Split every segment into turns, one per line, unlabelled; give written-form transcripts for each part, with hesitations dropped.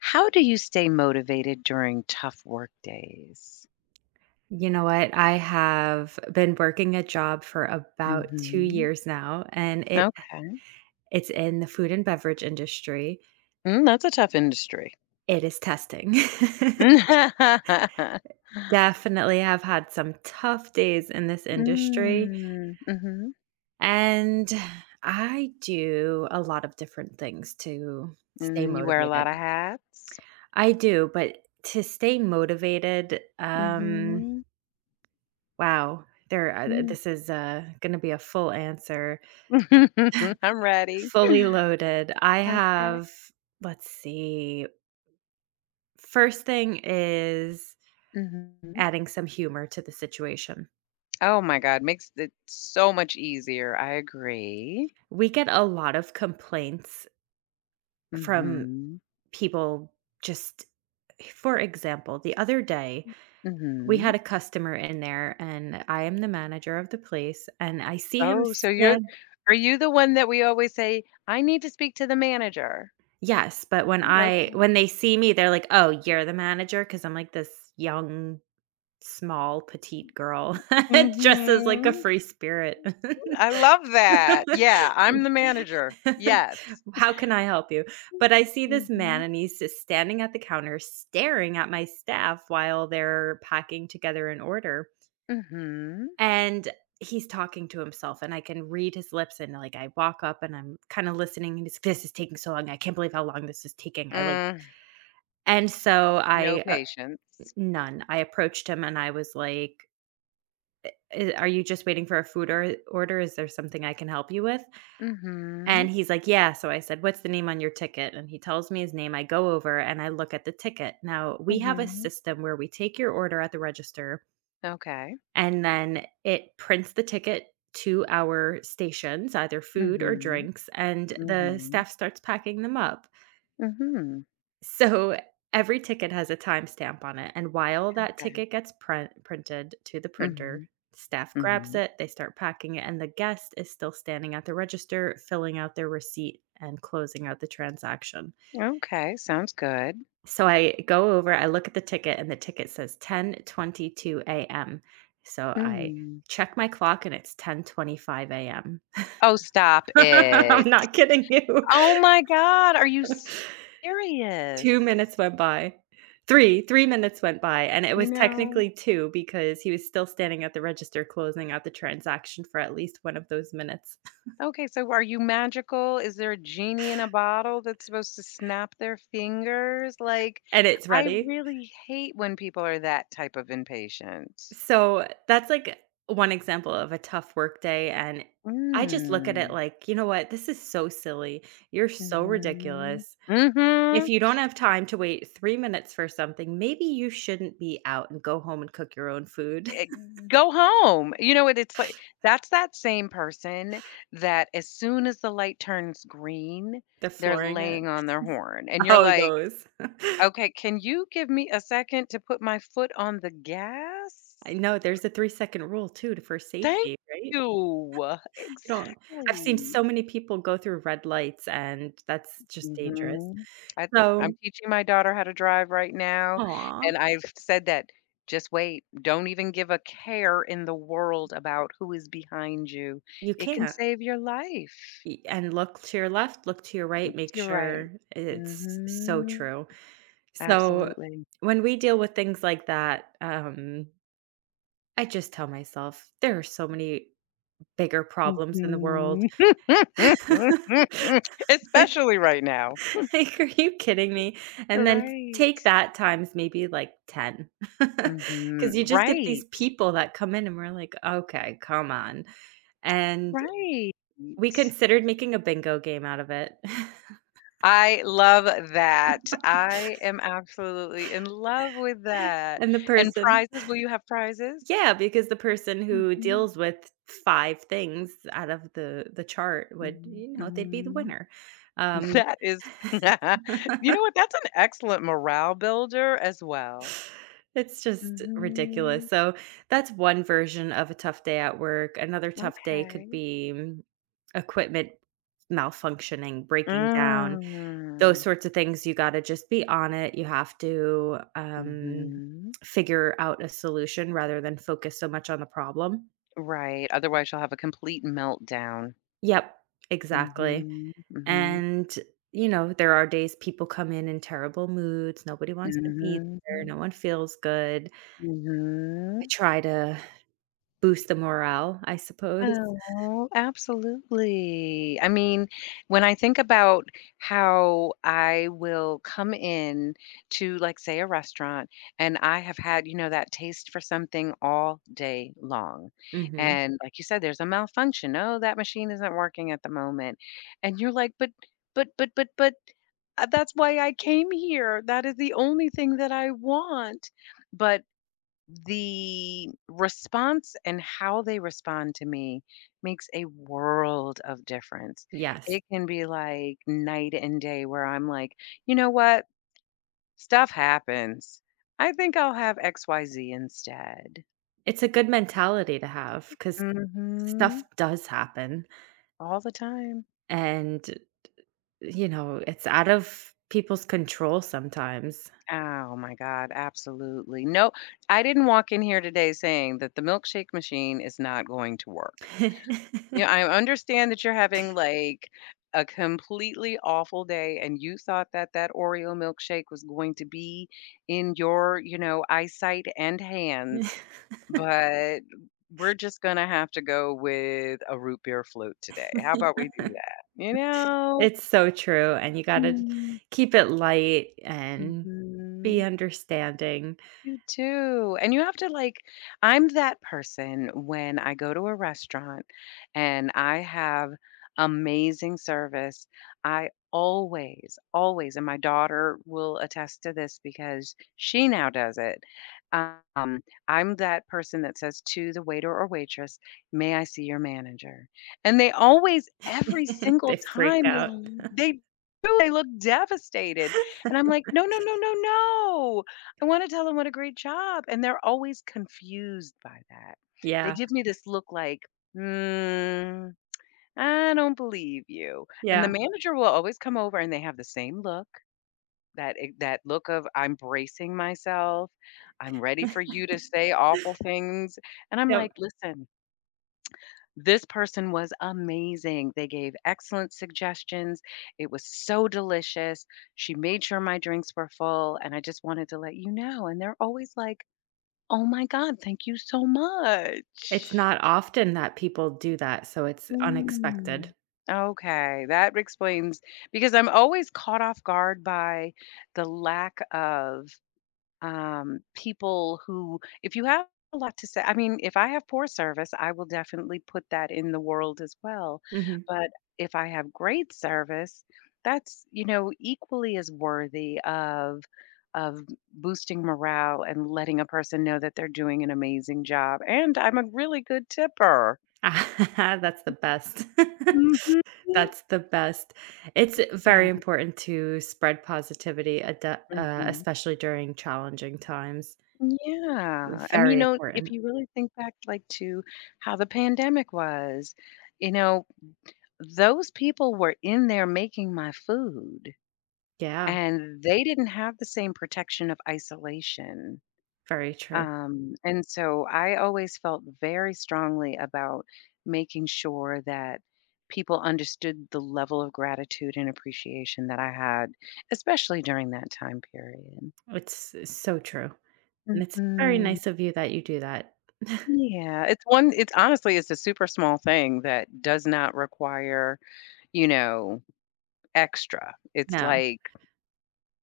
How do you stay motivated during tough work days?
You know what? I have been working a job for about 2
Mhm.
years now, and it
Okay.
it's in the food and beverage industry.
Mm, that's a tough industry.
It is testing.
mm-hmm.
Definitely have had some tough days in this industry,
Mm. Mhm.
and I do a lot of different things to stay
Mm, you wear a
motivated.
lot of hats.
I do, but to stay motivated,
Mhm.
this is gonna be a full answer.
I'm ready.
Fully loaded. I
Okay.
have let's see. First thing is
Mhm.
adding some humor to the situation.
Oh my god, makes it so much easier, I agree.
We get a lot of complaints from
Mhm.
people just for example, the other day, we had
Mhm.
a customer in there and I am the manager of the place and I see him
Oh, so you're
stand.
are you the one that we always say, "I need to speak to the manager?"
Yes, but when I
Okay.
when they see me, they're like, "Oh, you're the manager, because 'Cause I'm like this young, small, petite girl." Dresses like a
Mhm.
free spirit.
I love that. Yeah, I'm the manager. Yes.
"How can I help you?" But I see this man,
Mhm.
and he's just standing at the counter staring at my staff while they're packing together an order,
Mhm.
and he's talking to himself, and I can read his lips, and, like, I walk up, and I'm kinda listening, and he's, "This is taking so long. I can't believe how long this is taking." I, like,
Mm,
and so
no
I, uh
patience.
none. I approached him, and I was like, I "Are you just waiting for a food or order? Is there something I can help you with?" And
Mhm.
he's like, "Yeah." So I said, "What's the name on your ticket?" And he tells me his name. I go over and I look at the ticket. Now, we have a
Mhm.
system where we take your order at the register
Okay.
and then it prints the ticket to our stations, either food or
Mhm.
drinks, and the
Mhm.
staff starts packing them up.
Mhm.
So every ticket has a timestamp on it, and while that
Okay.
ticket gets printed to the printer,
Mhm.
staff grabs
Mhm.
it, they start packing it, and the guest is still standing at the register, filling out their receipt and closing out the transaction.
Okay, sounds good.
So I go over, I look at the ticket, and the ticket says 10:22 a.m. So I
Mm.
check my clock and it's 10:25 a.m.
Oh, stop
I'm
it.
not kidding you.
Oh my god, are you
2
serious?
minutes went by. 3 minutes went by, and it
You
was
know?
technically 2 because he was still standing at the register closing out the transaction for at least 1 of those minutes.
Okay, so are you magical? Is there a genie in a bottle that's supposed to snap their fingers? Like,
And it's
I
ready.
really hate when people are that type of impatient.
So, that's, like, one example of a tough workday, and I just look at it
Mm.
like, "You know what? This is so silly. You're so
Mhm.
ridiculous. If
Mhm.
you don't have time to wait 3 minutes for something, maybe you shouldn't be out and go home and cook your own food."
Eh, go home. You know what? It's like that's that same person that as soon as the light turns green,
They're
they're
flooring it.
laying on their horn, and you're
Oh,
like,
those.
"Okay, can you give me a second to put my foot on the
I
gas?"
know there's a 3-second rule too to for
Thank
safety, right?
you.
You don't I've seen
Exactly.
so many people go through red lights, and that's just dangerous.
Mhm. I'm
So
teaching my daughter how to drive right now,
aw,
and I've said that, "Just wait, don't even give a care in the world about who is behind you.
you
It can
can't.
save your life."
Y and look to your left, look to your right, make
You're right.
sure it's so
Mhm.
true. So,
Absolutely.
when we deal with things like that, I just tell myself, "There are so many bigger problems in the world."
Mhm. Especially right now.
Like, are you kidding me? And then
Right.
take that times maybe, like, ten, because
Mhm.
you just get these
Right.
people that come in and we're like, "Okay, come on." And
Right.
we considered making a bingo game out of it.
I love that. I am absolutely in love with that.
And the
And
person
prizes, will you have prizes?
yeah, because the person who
Mhm,
deals with 5 things out of the chart would,
mhm,
you know, they'd be the
mhm.
winner. Um,
That is You know what? That's an excellent morale builder as well.
it's just ridiculous.
Mhm.
So that's one version of a tough day at work. Another tough day could
Okay.
be equipment malfunctioning, breaking down, those
Mm.
sorts of things. You got to just be on it. You have to
Mhm.
figure out a solution rather than focus so much on the problem.
Right, otherwise you'll have a complete meltdown.
Yep, exactly.
Mhm, mhm,
And, you know, there are days people come in terrible moods. Nobody wants to be
mhm,
there. No one feels good. I
mhm.
try to boost the morale, I suppose.
Oh, absolutely. I mean, when I think about how I will come in to, like, say, a restaurant, and I have had, you know, that taste for something all day long,
Mhm.
and like you said, there's a malfunction, "Oh, that machine isn't working at the moment," and you're like, "But but but but but, that's why I came here. That is the only thing that I want." But the response and how they respond to me makes a world of difference.
Yes.
It can be like night and day where I'm like, "You know what? Stuff happens. I think I'll have XYZ instead."
It's a good mentality to have because stuff
Mhm.
does happen,
All the time.
and, you know, it's out of people's control sometimes.
Oh my god, absolutely. No, I didn't walk in here today saying that the milkshake machine is not going to work. Yeah, I understand that you're having like a completely awful day and you thought that that Oreo milkshake was going to be in your, you know, eyesight and hands, but we're just going to have to go with a root beer float today. How about we do that? You know?
It's so true, and you gotta keep it light and be
Mhm.
understanding.
You do, and you have to like I'm that person when I go to a restaurant and I have amazing service, I always, always, and my daughter will attest to this because she now does it. Um, I'm that person that says to the waiter or waitress, "May I see your manager?" And they always, every
They
single
freak
time, they
out.
they do, they look devastated, and I'm like, "No, no, no, no, no!" I wanna tell them what a great job, and they're always confused by that. They
Yeah,
give me this look like, "Mm, I don't believe you," and
yeah.
the manager will always come over and they have the same look, that look of, "I'm bracing myself, I'm ready for you to say awful things," and I'm
Yep.
like, "Listen, this person was amazing. They gave excellent suggestions. It was so delicious. She made sure my drinks were full, and I just wanted to let you know," and they're always like, oh my god, thank you so much.
It's not often that people do that, so it's
Mm.
unexpected.
Okay, that explains because I'm always caught off guard by the lack of people who, if you have a lot to say, I mean, if I have poor service, I will definitely put that in the world as well.
Mhm.
But if I have great service, that's, you know, equally as worthy of of boosting morale and letting a person know that they're doing an amazing job. And I'm a really good tipper.
That's the best.
Mhm.
That's the best. It's
Yeah,
very important to spread positivity, ad
mhm.
especially during challenging times.
Yeah. I mean, you
Very
know, if
important.
you really think back like to how the pandemic was, you know, those people were in there making my food,
Yeah,
and they didn't have the same protection of isolation,
very true.
and so I always felt very strongly about making sure that people understood the level of gratitude and appreciation that I had, especially during that time period.
It's so true, and it's very
Mhm.
nice of you that you do that.
Yeah, it's honestly, it's a super small thing that does not require, you know, extra. It's
No,
like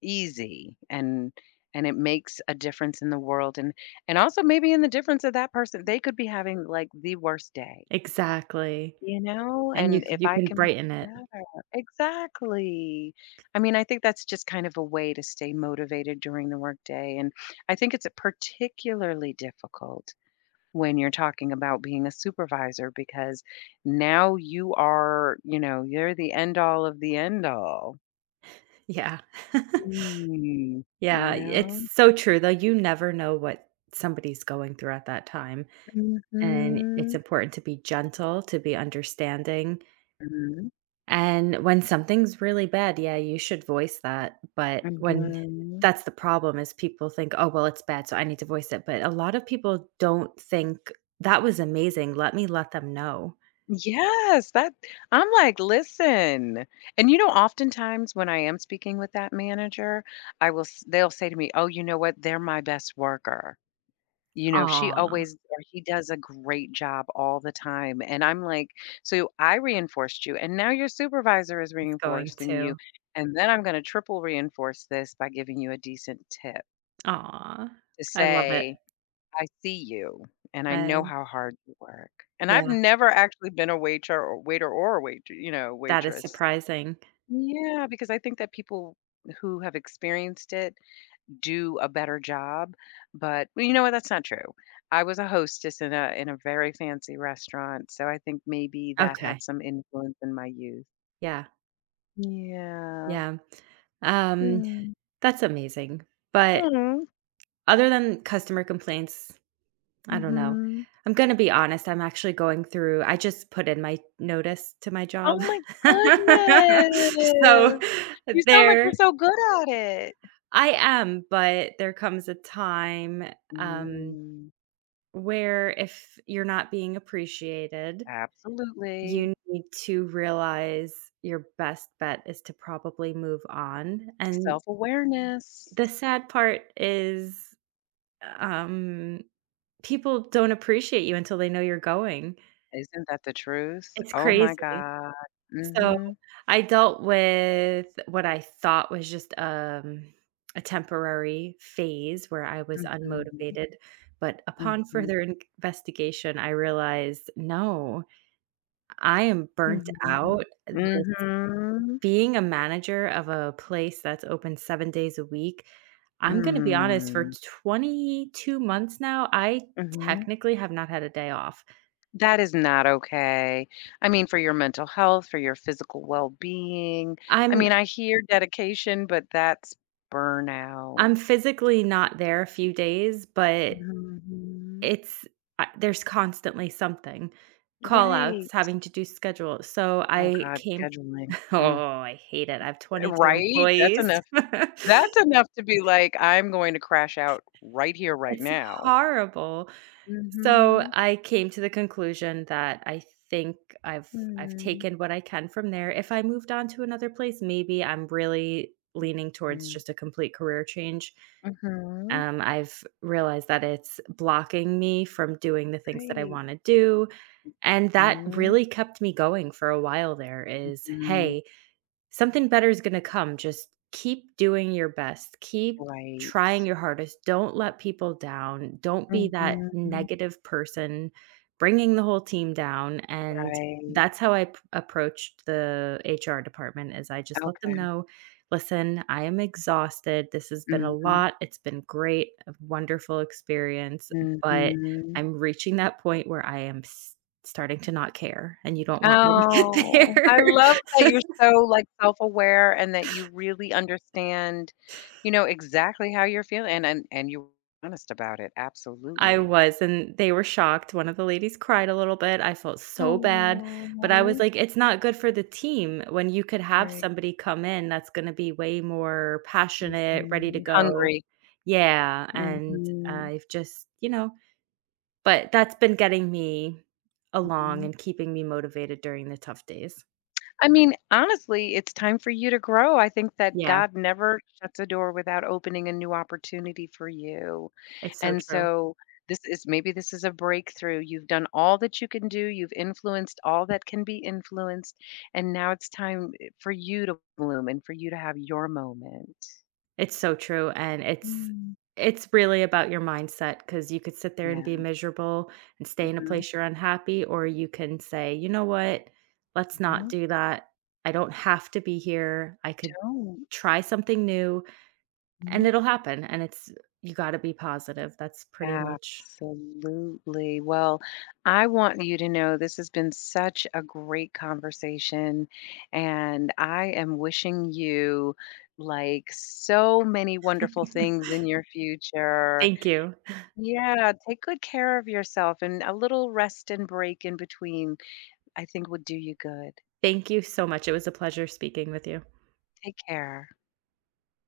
easy, and it makes a difference in the world and also maybe in the difference of that person, they could be having, like, the worst day,
exactly,
you know,
and
and if
you
I
can
can make
brighten
it
it.
better. Exactly. I mean, I think that's just kind of a way to stay motivated during the workday, and I think it's particularly difficult when you're talking about being a supervisor because now you are, you know, you're the end all of the end all.
Yeah.
Mm, you
Yeah, it's
know?
so true, though, you never know what somebody's going through at that time, and it's
Mhm.
important to be gentle, to be understanding.
Mhm,
And when something's really bad, yeah, you should voice that, but when
mhm.
that's the problem is people think, "Oh, well, it's bad, so I need to voice it," but a lot of people don't think, "That was amazing, let me let them know."
Yes, that I'm like, "Listen," and, you know, oftentimes when I am speaking with that manager, I will s they'll say to me, "Oh, you know what? They're my best worker." You know, "She
Aw,
always or he does a great job all the time," and I'm like, "So I reinforced you, and now your supervisor is
it's going
reinforcing
to.
you, and then I'm gonna triple reinforce this by giving you a decent tip
Aw,
to
I love it.
say, I see you, and I
I
know how hard you work." And I've
yeah,
never actually been a waiter or waiter or a wait you know,
that is
waitress.
surprising.
Yeah, because I think that people who have experienced it do a better job, but well, you know what? That's not true. I was a hostess in a very fancy restaurant, so I think maybe that
Okay,
had some influence in my youth.
yeah,
Yeah.
yeah. Um,
Mm.
that's amazing, but
Aw.
other than customer complaints I don't know.
Mhm.
I'm gonna be honest, I'm actually going through I just put in my notice to my
Oh
job.
my
So,
goodness. You sound like you're
there
so good at it.
I am, but there comes a time, um,
Mm,
where if you're not being appreciated,
absolutely.
you need to realize your best bet is to probably move on, and
Self-awareness.
the sad part is, um, people don't appreciate you until they know you're going.
Isn't that the truth?
It's
Oh my
crazy.
god.
So,
Mhm.
I dealt with what I thought was just, a temporary phase where I was
Mhm.
unmotivated, but upon
Mhm.
further investigation, I realized, "No, I am burnt
Mhm.
out." This
Mhm.
being a manager of a place that's open 7 days a week, I'm gonna be honest, for
Mm.
22 months now, I
Mhm.
technically have not had a day off.
That is not okay. I mean, for your mental health, for your physical well-being. I
I'm
mean, I hear dedication, but that's burnout.
I'm physically not there a few days, but
Mhm.
it's there's constantly something. Call-outs,
Right.
having to do schedule. So
Oh
I
god,
came
scheduling.
oh,
Mm.
I hate it. I have 22
Right?
employees.
That's enough to be like, "I'm going to crash out right here, right
It's
now."
horrible.
Mm.
So
Mhm.
I came to the conclusion that I think I've I've
Mm.
taken what I can from there. If I moved on to another place, maybe I'm really leaning towards
Mm.
just a complete career change.
Mhm.
I've realized that it's blocking me from doing the things that I
Right.
wanna do. And that
Mm.
really kept me going for a while there is,
Mhm.
"Hey, something better is going to come. Just keep doing your best. Keep
Right.
trying your hardest. Don't let people down. Don't be
Mm.
that
Mhm.
negative person bringing the whole team down. And
Right.
that's how I approached the HR department is I just let them
Okay.
know, listen, I am exhausted. This has been a
Mhm.
lot. It's been great, a wonderful experience, but
Mhm.
I'm reaching that point where I am starting to not care and you don't want me to get
Oh,
there."
I love that you're so, like, self-aware and that you really understand, you know, exactly how you're feeling and and you're honest about it,
I
absolutely.
was, and they were shocked. One of the ladies cried a little bit. I felt so bad, but I was
Oh,
like, it's not good for the team when you could have
right.
somebody come in that's gonna be way more passionate, ready to
Mhm.
go.
Hungry.
Yeah, and
Mhm,
I've just you know, but that's been getting me along
mhm.
and keeping me motivated during the tough days.
I mean, honestly, it's time for you to grow. I think that
Yeah,
God never shuts a door without opening a new opportunity for you,
it's so
and
true.
so this is maybe this is a breakthrough. You've done all that you can do, you've influenced all that can be influenced, and now it's time, eh, for you to bloom and for you to have your moment.
It's so true, and
Mm.
it's really about your mindset because you could sit there and be
Yeah.
miserable and stay in a
Mhm.
place you're unhappy, or you can say, "You know what? Let's not
Mhm.
do that. I don't have to be here. I could
Don't.
try something new, and
Mhm.
it'll happen." And it's you gotta be positive. That's pretty much
Absolutely. Well, I want you to know this has been such a great conversation, and I am wishing you like so many wonderful things in your future.
thank you.
Yeah, take good care of yourself, and a little rest and break in between, I think, would do you good.
Thank you so much. It was a pleasure speaking with you.
Take care.